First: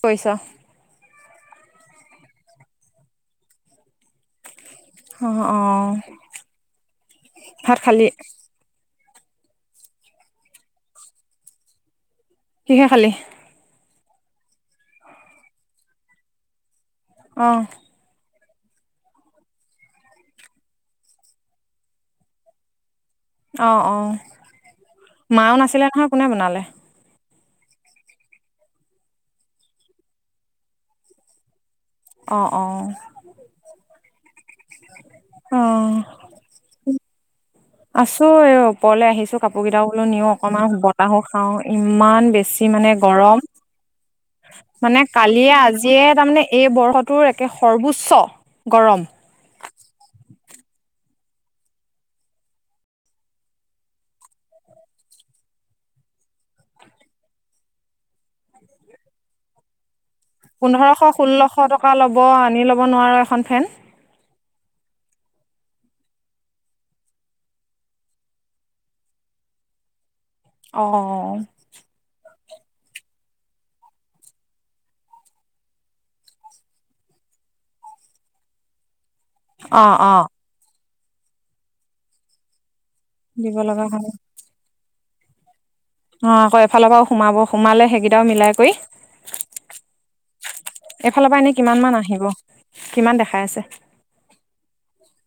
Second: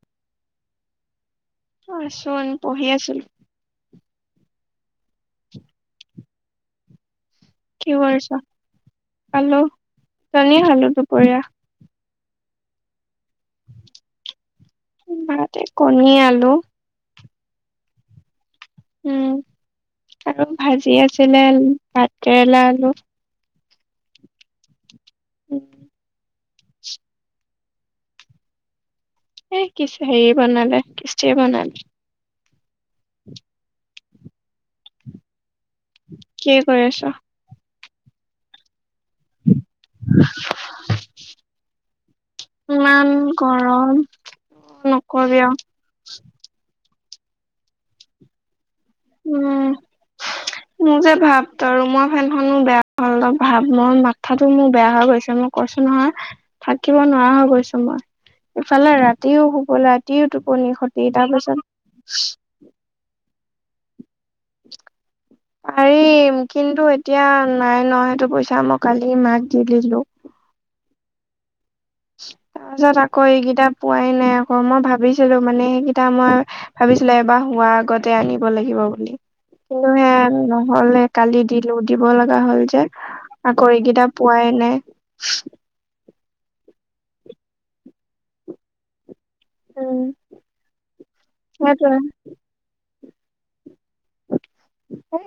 পইচা চোন পঢ়ি আছো অ', ভাত কি খালি কৰিছ? পলো [inaudible] খালো দুপৰীয়া কিহে খালি? [inaudible] কণী আলু, অ, উম, আৰু ভাজি আছিলে ভাত কেৰেলা আলু, অ, অ, মাও নাছিলে নহয় কোনে বনালে? এ কিছে হেৰিয় বনালে কিস্তে বনালে। অ, অ, অ। কি কৰি আছ? আছোঁ এই ওপৰলৈ আহিছোঁ কাপোৰ কেইটা বোলো নিও অকনমান বতাহ খাও ইমান বেছি মানে কিমান গৰম গৰম। মানে নকবি কালিয়ে আও আজিয়ে তাৰমানে এই বৰ্ষটোৰ একে সৰ্বোচ্চ গৰম। উম, মোৰ যে ভাব ত মই ফেনখননো বেয়া হলল ভাব মোৰ মাথাাতো মোৰ বেয়া হৈ গৈছে মোক কছো নহয় থাকিব নোৱাৰা হৈ গৈছোঁ মই ইফালে ৰাতিও শুবলৈ ৰাতিও টোপনি খতি পোন্ধৰশ তাৰ পিছত ষোল্লশ টকা ল'ব আনি ল'ব নোৱাৰোঁ এখন ফেন। [inaudible] পাৰিম কিন্তু এতিয়া নাই ন সেইটো পইচা মই কালি মাক দি দিলোঁ। অ, তাৰপিছত আকৌ এইকেইটা পোৱাই নাই আকৌ মই ভাবিছিলোঁ মানে সেইকেইটা মই ভাবিছিলোঁ এবাৰ হোৱাৰ আগতে আনিব লাগিব বুলি। অ কিন্তু অ হেয়া নহ'লে কালি দিলো দিব লগা হ'ল যে। দিব আকৌ লগা এইকেইটা হয় পোৱাই নাই। অ, আকৌ এফালৰ পৰাও সোমাব সোমালে সেইকেইটাও মিলাই কৰি উম এইফালৰ পৰা এনেই কিমান সেইটোৱে মান আহিব? কিমান দেখাই আছে?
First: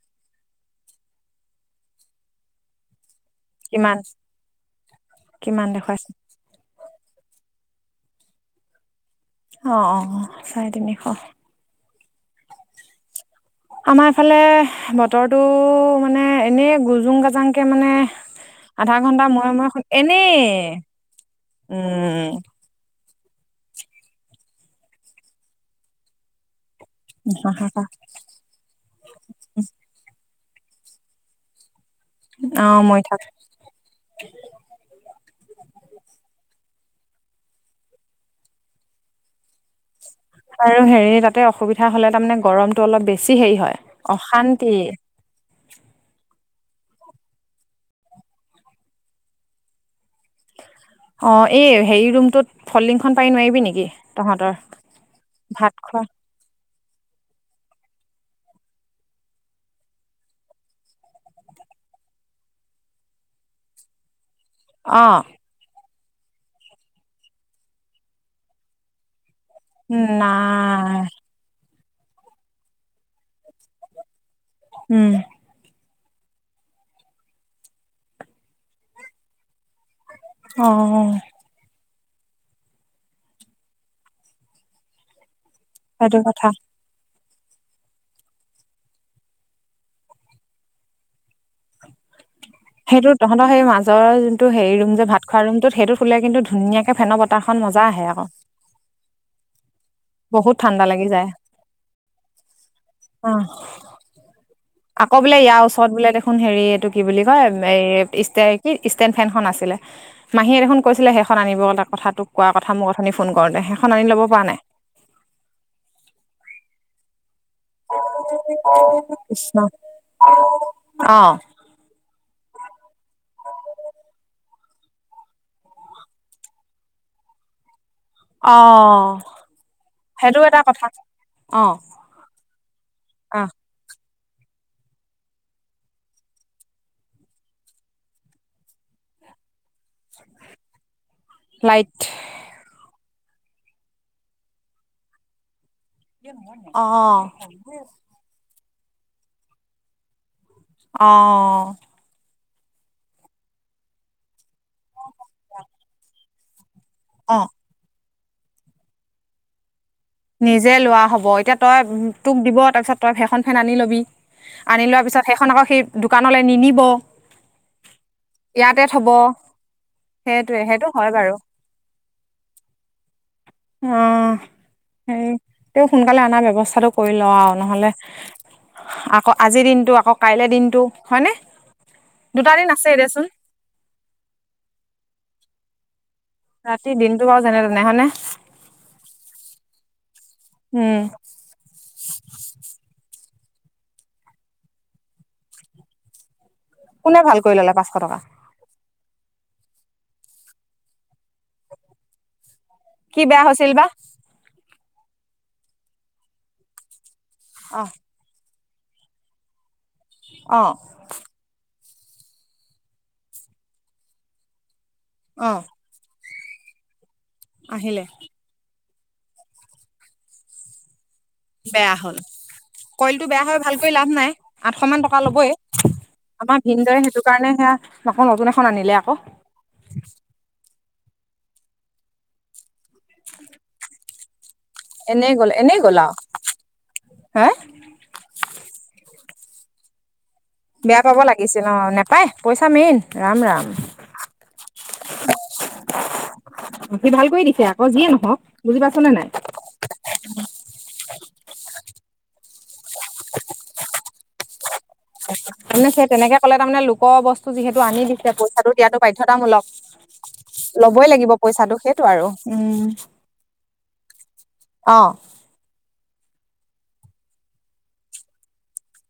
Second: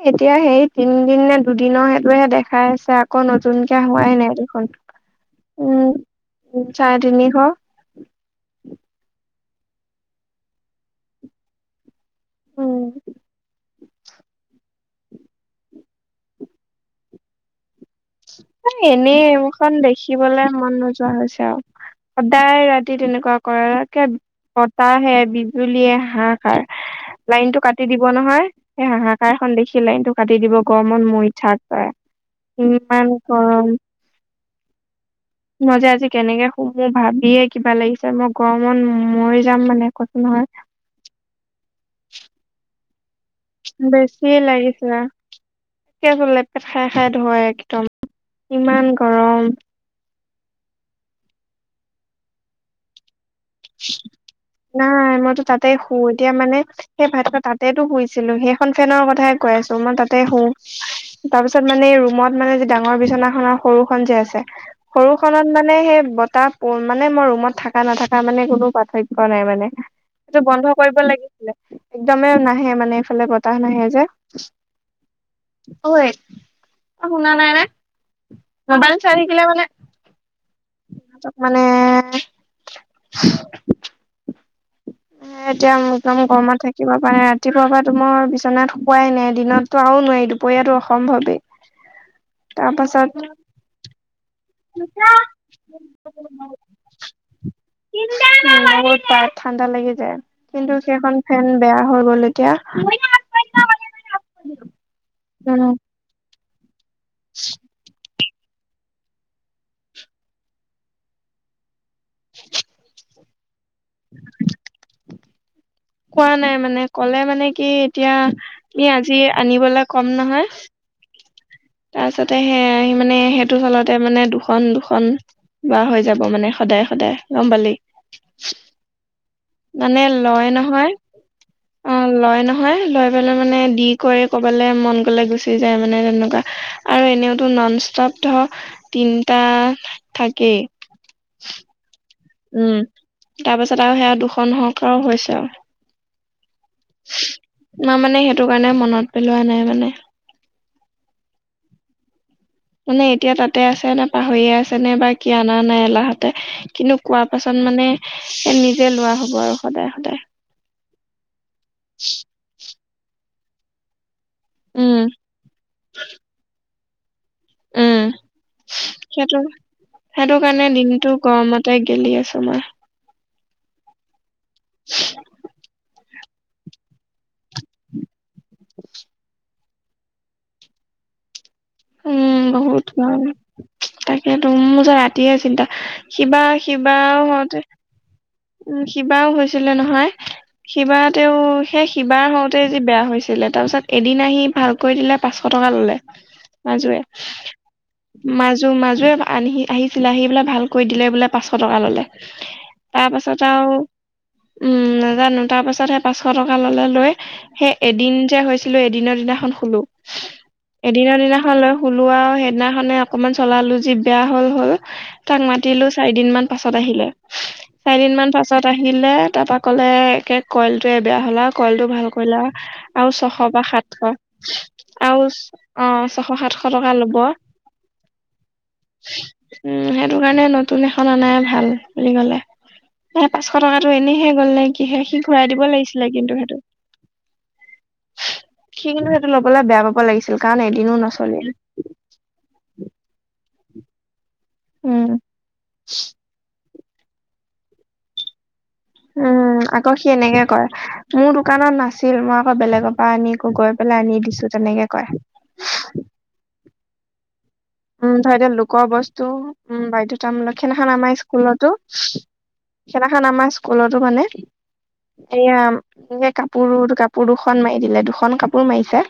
এতিয়া সেই তিনদিন নে দুদিনৰ সেইটোহে দেখাই আছে আকৌ নুন নতুন কে কিমান হোৱাই নাই দেখোন। কিমান দেখুৱাইছে উম, চাৰে তিনিশ অ, অ, অ, চাৰে তিনিশ। উম, আমাৰ ইফালে বতৰটো মানে এনেই গুজুং গাজাংকে মানে আধা এনেই ঘন্টা মূৰে এইবখন মূৰে এনেই দেখিবলে মন নোযোৱা হৈছে আৰু সদায় ৰাতি তেনেকুৱা কৰে বতাহে বিজুলীয়ে হাঁহ সাৰ। লাইন টো কাটি দিব নহয় সেই হাহাকাৰ খন দেখি লাইন টো কাটি দিব গৰমত মৰি থাক তই। অ, মৰি থাক। অ, মই যে আজি কেনেকে সুমো ভাবিয়ে কিবা লাগিছে মই গৰমত মৰি যাম মানে কৈছো নহয়। আৰু হেৰি ততে অসুবিধা হ'লে তাৰ মে গৰমতটো অলপ বেছি হেৰি হয় বেছি অশান্তি লাগিছে। [inaudible] খাই খাই ধয় একদম ইমান গৰম। অ, এই হেৰি ৰুমটোত ফল লিংখন পাৰি নোৱাৰিবি নেকি? কি তহঁতৰ। নাই মইতো তাতে ভাত শু খোৱা, এতিয়া মানে সেই ভাত খ তাতেতো শুইছিলো সেইখন ফেনৰ কথাই কৈ আছো মই তাতে শু। তাৰপিছত মানে ৰুমত মানে যে ডাঙৰ বিচনা খনৰ সৰু খন যে আছে, অঁ সৰুখনত মানে সেই বতাহ মানে মোৰ ৰুমত থকা নাথকা মানে কোনো পাৰ্থক্য় নাই মানে। সেইটো বন্ধ কৰিব লাগিছিলে একদমেই নাহে মানে এইফালে বতাহ নাহে যে, উম, ঐ, শুনা নাই নে? মোবাইল চাই থাকিলে মানে অ, মানে এতিয়া সেইটো মোৰদাম কথা গৰমা থাকে। ৰাতিুৱ পৰা নাই ৰাতিপুৱাৰ পৰা তোমাৰ বিচনাত শুকুৱাই নাই দিনততো আৰু নোৱাৰি দুপৰীয়াো অসম্ভৱেই। [unintelligible] সেইটো পাছত তহঁতৰ সেই মাজৰ ত হেৰি ৰুম যে ভাত খোৱা ৰুমটোত সেইটোত সুললে কিন্তু ধুনীয়াকে ফেনৰ বতাহ খ মজা আহে আকৌ। উম, বহুত ঠাণ্ডা লাগি যায়। বহুত কিন্তু ঠাণ্ডা লাগি সেইখন যায় ফেন বেয়া হৈ গ'ল এতিয়া। অ আকৌ বোলে উম, ইয়াৰ ওচৰত বোলে দেখোন হেৰি এইটো কি বুলি কয় এ ষ্ট কি ষ্টেণ্ড ফেনখনন আছিলে মাহীয়ে দেখোন কৈছিলে সেইখন আনিবল কথাটোক কোৱা কথা মোৰ অথনি ফোন কৰোঁতে সেইখন আনি ল'ব পৰা নাই। কোৱা নাই মানে ক'লে মানে কি এতিয়া ই আজি কৃষ্ণ আনিবলৈ কম নহয়। অ' তাৰপিছতে সে আহি মানে সেইটো চলতে মানে দুখন দুখন ব হৈ যাব মানে সদায় সদায় গম পালি। অ' মানে সেইটো লয় এটা কথা নহয় অ' অ' লয় নহয় লৈ পেলাই অ মানে দি কৰি কবালে মন গলে গুচি যায় মানে তেনেকুৱা। আৰু এনেওতো নন ষ্টপ ধ তিনিটা থাকেই। লাইট উম, তাৰ পিছত আৰু সেয়া দুখন সহকাৰও হৈছে আৰু। আহ। মই মানে সেইটো কাৰণে মনত পেলোৱা নাই মানে। অ'। মানে এতিয়া তাতে আছে নে পাহৰিয়ে আছে নে বা কি অনা নাই এলাহতে। কিন্তু কোৱা অ পাছত মানে এ নিজে লোৱা হ'ব আৰু সদায় সদায়। নিজে লোৱা হ'ব এতিয়া তই তোক দিব তাৰপিছত তই ফেইখন ফেন আনি ল'বি। আনি উম লোৱাৰ পিছত সেইখন আকৌ সেই দোকানলৈ নিনব। উম ইয়াতে থব সেইটো সেইটো সেইটোৱে কাৰণে সেইটো দিনটো হয় বাৰু। গৰমতে গেলি আছো মই অ'। সেই তেওঁ সোনকালে অনাৰ ব্য্ৱস্থাটো কৰি ল আৰু নহ'লে আকৌ আজিৰ দিনতটো আকৌ কাইলে দিনত হয়নে দুটা দিন আছে দেচোন। তাকে তোৰোৰ যেত ৰাতিহে চিন্তা শিবা ৰাতি শিবা দিনটো বাৰু যেনে হতে তেনে হয়নে উম শিবাও হৈছিলে নহয় উম শিবা তেও সেই কিবা হওঁতে যে বেয়া হৈছিলে তাৰ পিছত এদিন আহি ভালকৈ দিলে পাঁচশ টকা ললে। মাজুৱে কোনে ভাল কৰি ল'লে পাঁচশ টকা মাজ মাজু মাজো য়ে অনহি-আহি পেলাই ভালকৈ দিলে বোলে পাঁচশ টকা ল'লে। তাৰ কি বেয়া পাছত হৈছিল আৰু বা উম নাজানো তাৰপাছতহে পাঁচশ টকা ল'লে লৈ সেই অঁ এদিন যে হৈছিলো, এদিনৰ দিনাখন শুলো। অ'। দিনা-দিনাখন লৈ শুলো আৰু সেইদিনাখনে অকনমান চলালো যি বেয়া হ'ল, হ'ল। তাক অঁ মাতিলো চাৰি দিনমান পাছত আহিলে, আহিলে চাৰিদিন মান পাছত পাছত আহিলে তাৰ পৰা ক'লে একে কইল টোৱে বেয়া হ'ল আৰু। কইলটো বেয়া ভাল হ'ল কৰিলে আৰু কইলটো ছশ বেয়া হৈ বা ভাল কৰি লাভ সাতশ নাই আঠশ মান টকা আৰু ল'বই অ'। ছশ সাতশ আমাৰ টকা ভিন্দৰে লব সেইটো কাৰণে সেয়া আকৌ নতুন এখন আনিলে আকৌ। উম সেইটো কাৰণে নতুন এখন অনাই ভাল বুলি ক'লে। এ পাঁচশ টকাটো এনেহে গ'ল নে কিহে সি এনেই ঘূৰাই গ'ল দিব এনেই গ'ল লাগিছিলে আৰু কিন্তু সেইটো। হে সি কিন্তু সেইটো ল'বলে বেয়া পাব লাগিছিল কাৰণ এদিনো ন ক'ব লাগিছিল অ' নেপাই পইচা মেইন ৰাম, ৰাম। উম। সি ভাল কৰি দিছে আকৌ যিয়ে নহওক, বুজি পাইছ নে নাই। উম, আকৌ সি এনেকে কয় মোৰ দোকানত নাছিল মই আকৌ বেলেগৰ পৰা আনি আকৌ গৈ পেলাই আনি দিছো তেনেকে কই। তেনেকেই তেনেকে ক'লে তাৰমানে লোকৰ বস্তু যিহেতু টো আনি উম, দিছে ধৰ এতিয়া পইচাটো লোকৰ দিয়াতো বস্তু বাধ্যতামূলক। উম, বাধ্যতামূলক সেইদিনাখন ল'বই আমাৰ লাগিব স্কুলতো পইচাটো। সেইটো আৰু উম, সেইদিনাখন অ',। এয়া এনে কাপোৰো- কাপোৰ দুখন মাৰি দিলে, দুখন কাপোৰ মাৰিছে।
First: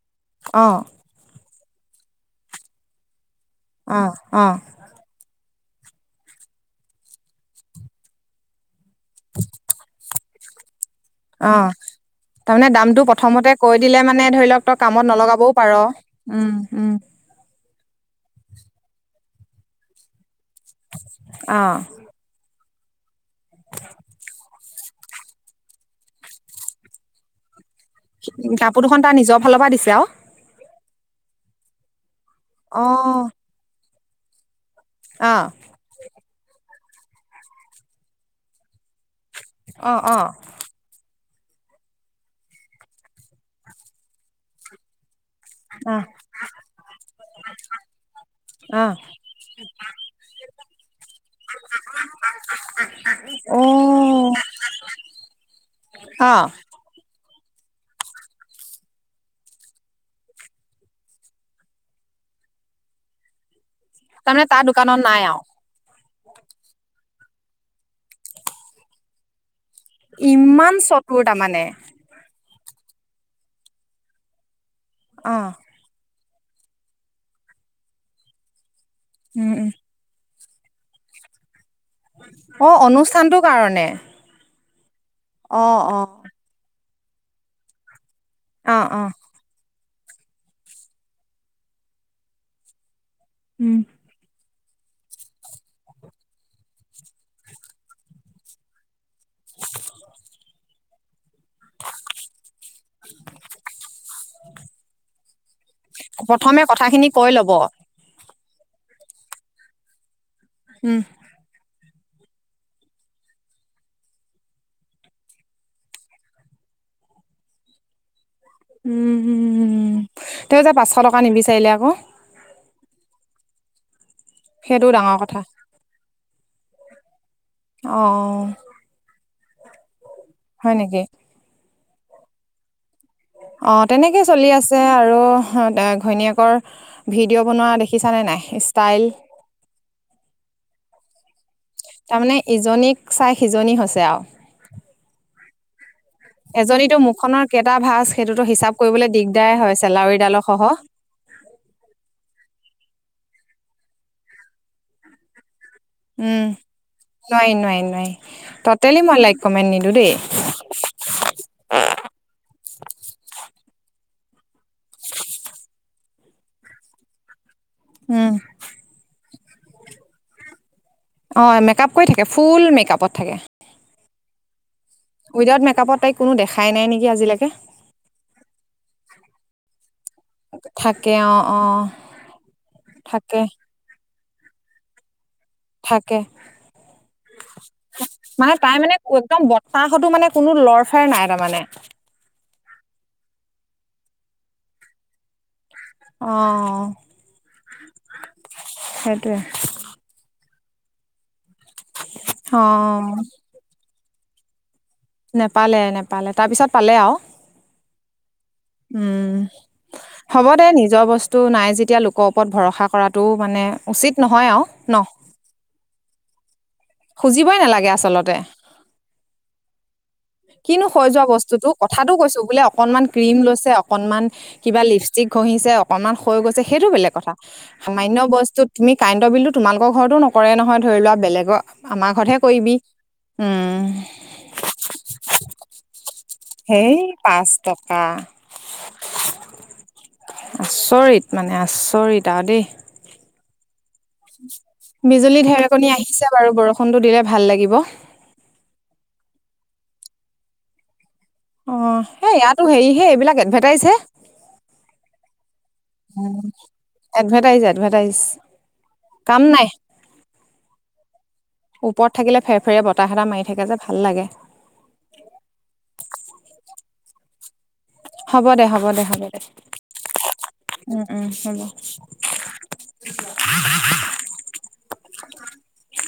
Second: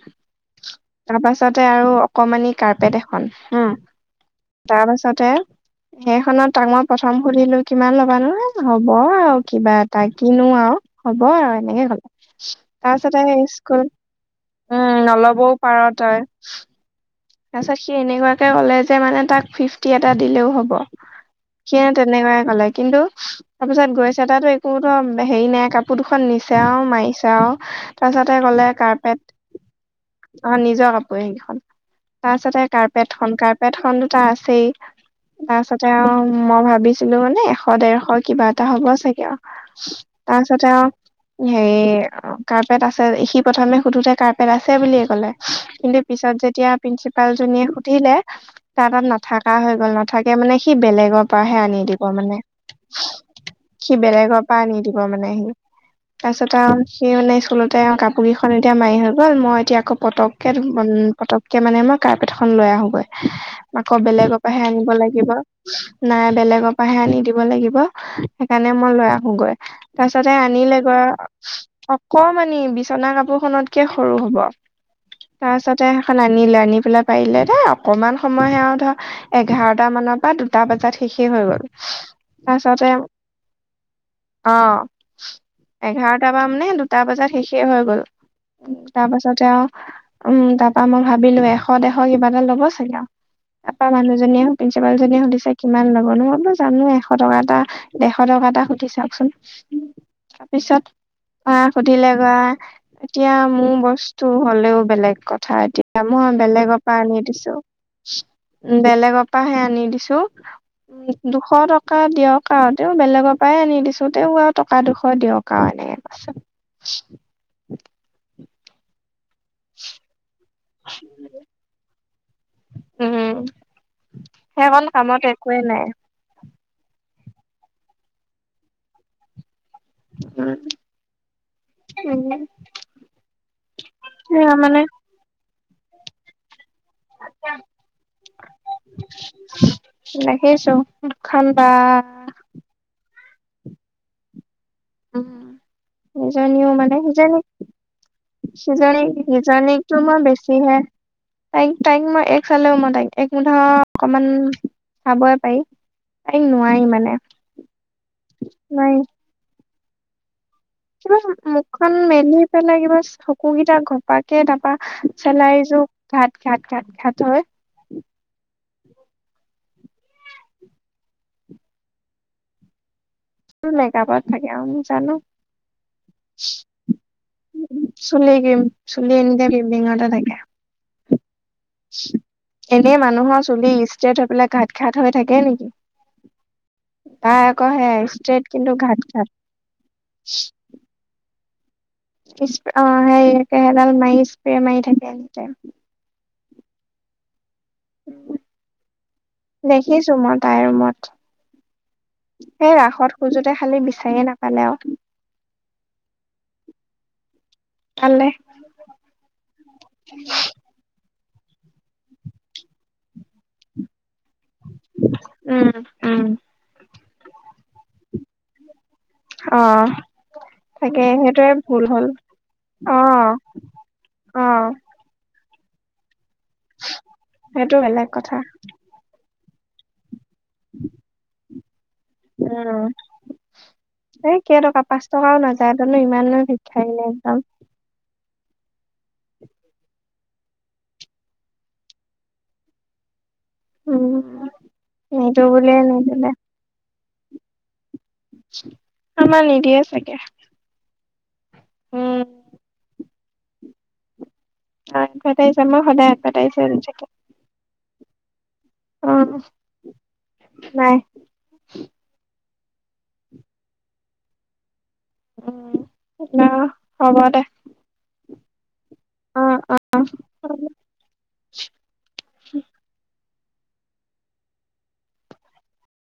অ',। তাৰ পাছতে আৰু অকমানি কাৰ্পেট এখন, উম। অ', অ'। তাৰ পাছতে সেইখনত তাক মই প্ৰথম সুধিলো কিমান ল'বা নো? হ'ব আৰু কিবা এটা কিনো আৰু। হ'ব আৰু অ', এনেকে ক'লে তাৰমানে দামটো তাৰপিছতে প্ৰথমতে কৈ স্কুল দিলে মানে ধৰি লওক তই উম কামত নল'বও নলগাবও পাৰ। উম, উম। তাৰ পিছত সি এনেকুৱাকে ক'লে যে, মানে তাক ফিফটি এটা দিলেও হ'ব অ সি তেনেকুৱাই ক'লে কিন্তু তাৰপিছত গৈছা তাতো একো টো হেৰি নাই, কাপোৰ দুখন নিচে আৰু মাৰিছে আৰু। তাৰপিছতে ক'লে কাপোৰ দুখন তাৰ কাৰ্পেট নিজৰ ফালৰ পৰা দিছে আৰু হেখন নিজৰ কাপোৰে সেইকেইখন। তাৰ পাছতে অ কাৰ্পেট খন, কাৰ্পেট খন টো তাৰ আছেই, অ তাৰপাছত তেওঁ, মই ভাবিছিলো মানে এশ-ডেৰশ কিবা এটা হ'ব চাগে আৰু অ অ তা পিছত আৰু হেৰি কাৰ্পেট আছে- সি প্ৰথমে সোধোতে কাৰ্পেট আছে বুলিয়ে ক'লে। অ কিন্তু পিছত যেতিয়া প্ৰিন্সিপাল জনীয়ে সুধিলে অ তাৰ তাত অ নাথকা হৈ গ'ল নাথাকে মানে সি বেলেগৰ পৰাহে আনি দিব মানে। সি বেলেগৰ পৰা আনি দিব মানে সি, অ তাৰপিছত আৰু সেই মানে স্কুলতে আৰু কাপোৰ কেইখন এতিয়া মাৰি হৈ গ'ল, মই এতিয়া আকৌ পটকে পট কে মানে মই কাৰ্পেট খন লৈ আহোগৈ, আকৌ বেলেগৰ তাৰমানে তাৰ পৰাহে আনিব দোকানত নাই লাগিব। আও নাই বেলেগৰ পৰাহে আনি দিব লাগিব, সেইকাৰণে মই লৈ আহোগৈ। তাৰপিছ আৰু ইমান আনিলে গৈ চতুৰ তাৰমানে আৰু কমানি বিচনা কাপোৰ খনতকে সৰু হ'ব, অ তাৰ পিছতে এখন আনিলো, আনি পেলাই পাৰিলে দে অকণমান সময়হে আৰু ধৰ উম উম এঘাৰটা মানৰ পৰা দু টা বজাত শেষেই হৈ গ'ল। অ', তাৰপাছতে অনুষ্ঠানটোৰ কাৰণে। অ', অ অ এঘাৰটাৰ পা মানে দুটা বজাত শেষেই হৈ গ'ল। অ অ তাৰ পাছতে আৰু উম, তাৰ পৰা মই ভাবিলো, এশ-ডেৰশ কিবা এটা ল'ব চাগে আৰু। উম তাৰপা মানুহজনীও প্ৰিঞ্চিপাল জনীয়ে সুধিছে কিমান ল'ব? মই বোলো জানো এশ টকা এটা ডেৰশ টকা এটা হুধি চাওক সোণ। তাৰপিছত অ', সুধিলে গৈ, এতিয়া মোৰ বস্তু হলেও বেলেগ কথা এতিয়া মই প্ৰথমে বেলেগৰ পৰা কথাখিনি আনি কৈ ল'ব দিছো। বেলেগৰ পৰাহে আনি দিছো উম। দুশ টকা দিয়ক আৰু তেওঁ বেলেগৰ পৰাই আনি দিছো তেওঁ আৰু টকা দুশ দিয়ক আৰু এনেকে [unintelligible] উম, তেওঁ যে পাঁচশ টকা নিবিচাৰিলে আকৌ। উম। সেইকণ সেইটোও ডাঙৰ কামত কথা একোৱে নাই অ',। হয় নেকি? উম। অ', তেনেকেই চলি সেয়া আছে মানে আৰু ঘৈণীয়েকৰ ভিডিঅ বনোৱা দেখিছানে নাই ষ্টাইল। দেখিছো মুখখন বা। তাৰমানে ইজনীক চাই সিজনি হৈছে আৰু। উম। ইজনীও মানে এজনীতো সিজনী, মুখখনৰ কেইটা ভাঁজ সেইটোতো হিচাপ সিজনী কৰিবলৈ দিগদাৰে হয় সিজনীকটো মই চেলাউৰিডালৰ সহ। বেছিহে তাইক, তাইক মই এইক চালেও, মই তাইক এক মোৰ ধৰ, অকমান চাবই পাৰি। উম, তাইক নোৱাৰি মানে নাই, নাই, নাই, নোৱাৰি টটেলি মই লাইক কমেণ্ট নিদিও দেই। কিবা মুখখন মেলি পেলাই কিবা চকু কেইটা ঘপাকে তাৰপা চেলাউৰি যোৰ ঘাট, ঘাট, ঘাট, ঘাট হয়। উম। অ', মেকআপ কৰি থাকে, ফুল মেকআপত থাকে। মেকআপত থাকে অহ। উইদাউট মেকআপত তাইক কোনো দেখাই নাই নেকি আজিলৈকে। চুলি ক্ৰীম, চুলি এনিটাইম [unintelligible] থাকে। থাকে অ', অ', এনেই থাকে মানুহৰ চুলি ইচ থৈ পেলাই ঘাত ঘাত হৈ থাকে নেকি? থাকে তাই আকৌ সেই মানে তাই মানে একদম বতাহতো মানে কোনো লৰফেৰ নাই তাৰমানে। অ, ' হেৰি সেইদাল মাৰি স্প্ৰে মাৰি থাকে এনিটাইম। অ', সেইটোৱেই। দেখিছোঁ মই তাইৰ ৰুমত, সেই অ', ৰাসত খোজো তে খালি বিচাৰিয়েই নাপালে আৰু। নেপালে নেপালে, তাৰপিছত পালে আৰু। পালে। উম। হ'ব দে, নিজৰ বস্তু নাই যেতিয়া লোকৰ ওপৰত ভৰসা কৰাতটো মানে, উচিত নহয় আৰু ন'। উম। উম খুজিবই নালাগে আচলতে। অ'। কিনো তাকে ক্ষই যোৱা সেইটোৱে বস্তুটো ভুল হ'ল কথাটো কৈছোঁ, বোলে অ অকনমান ক্ৰীম লৈছে, অকনমান অ কিবা লিপ লিপষ্টিক ঘঁহিছে, অকনমান ক্ষয় গৈছে, সেইটো বেলেগ কথা, সেইটো বেলেগ সামান্য কথা বস্তুত তুমি কাৰেণ্টৰ বিলটো তোমালোকৰ ঘৰতো নকৰে নহয়, ধৰি লোৱা, বেলেগৰ আমাৰ ঘৰতহে কৰিবি উম, উম এই কেইটকা পাঁচ টকাও নাযায়, সিহঁতনো ইমাননো ভিক্ষাৰী সেই নে একদম? পাঁচ টকা আচৰিত মানে, আচৰিত আৰু দেই। উম নিদো বিজুলী বুলিয়ে ঢেৰেকনী নিদিলে আহিছে বাৰু, বৰষুণটো দিলে ভাল লাগিব। আমাৰ নিদিয়ে চাগে। অহ, উম এইয়াতো হেৰি হে, এইবিলাক এডভাৰটাইজ হে। এডভেতাইজ, আমাৰ সদায় এডভাৰটাইজে দি থাকে এডভাৰটাইজ এডভাৰ এভাৰটাইজ, অ কাম নাই। নাই ওপৰত থাকিলে ফেৰ ফেৰিয়া বতাহ এটা মাৰি থাকে যে, ভাল লাগে। উম, অহ, হ'ব দে। হ'ব দে, হ'ব দে, হ'ব দে, অ অ উম। [unintelligible]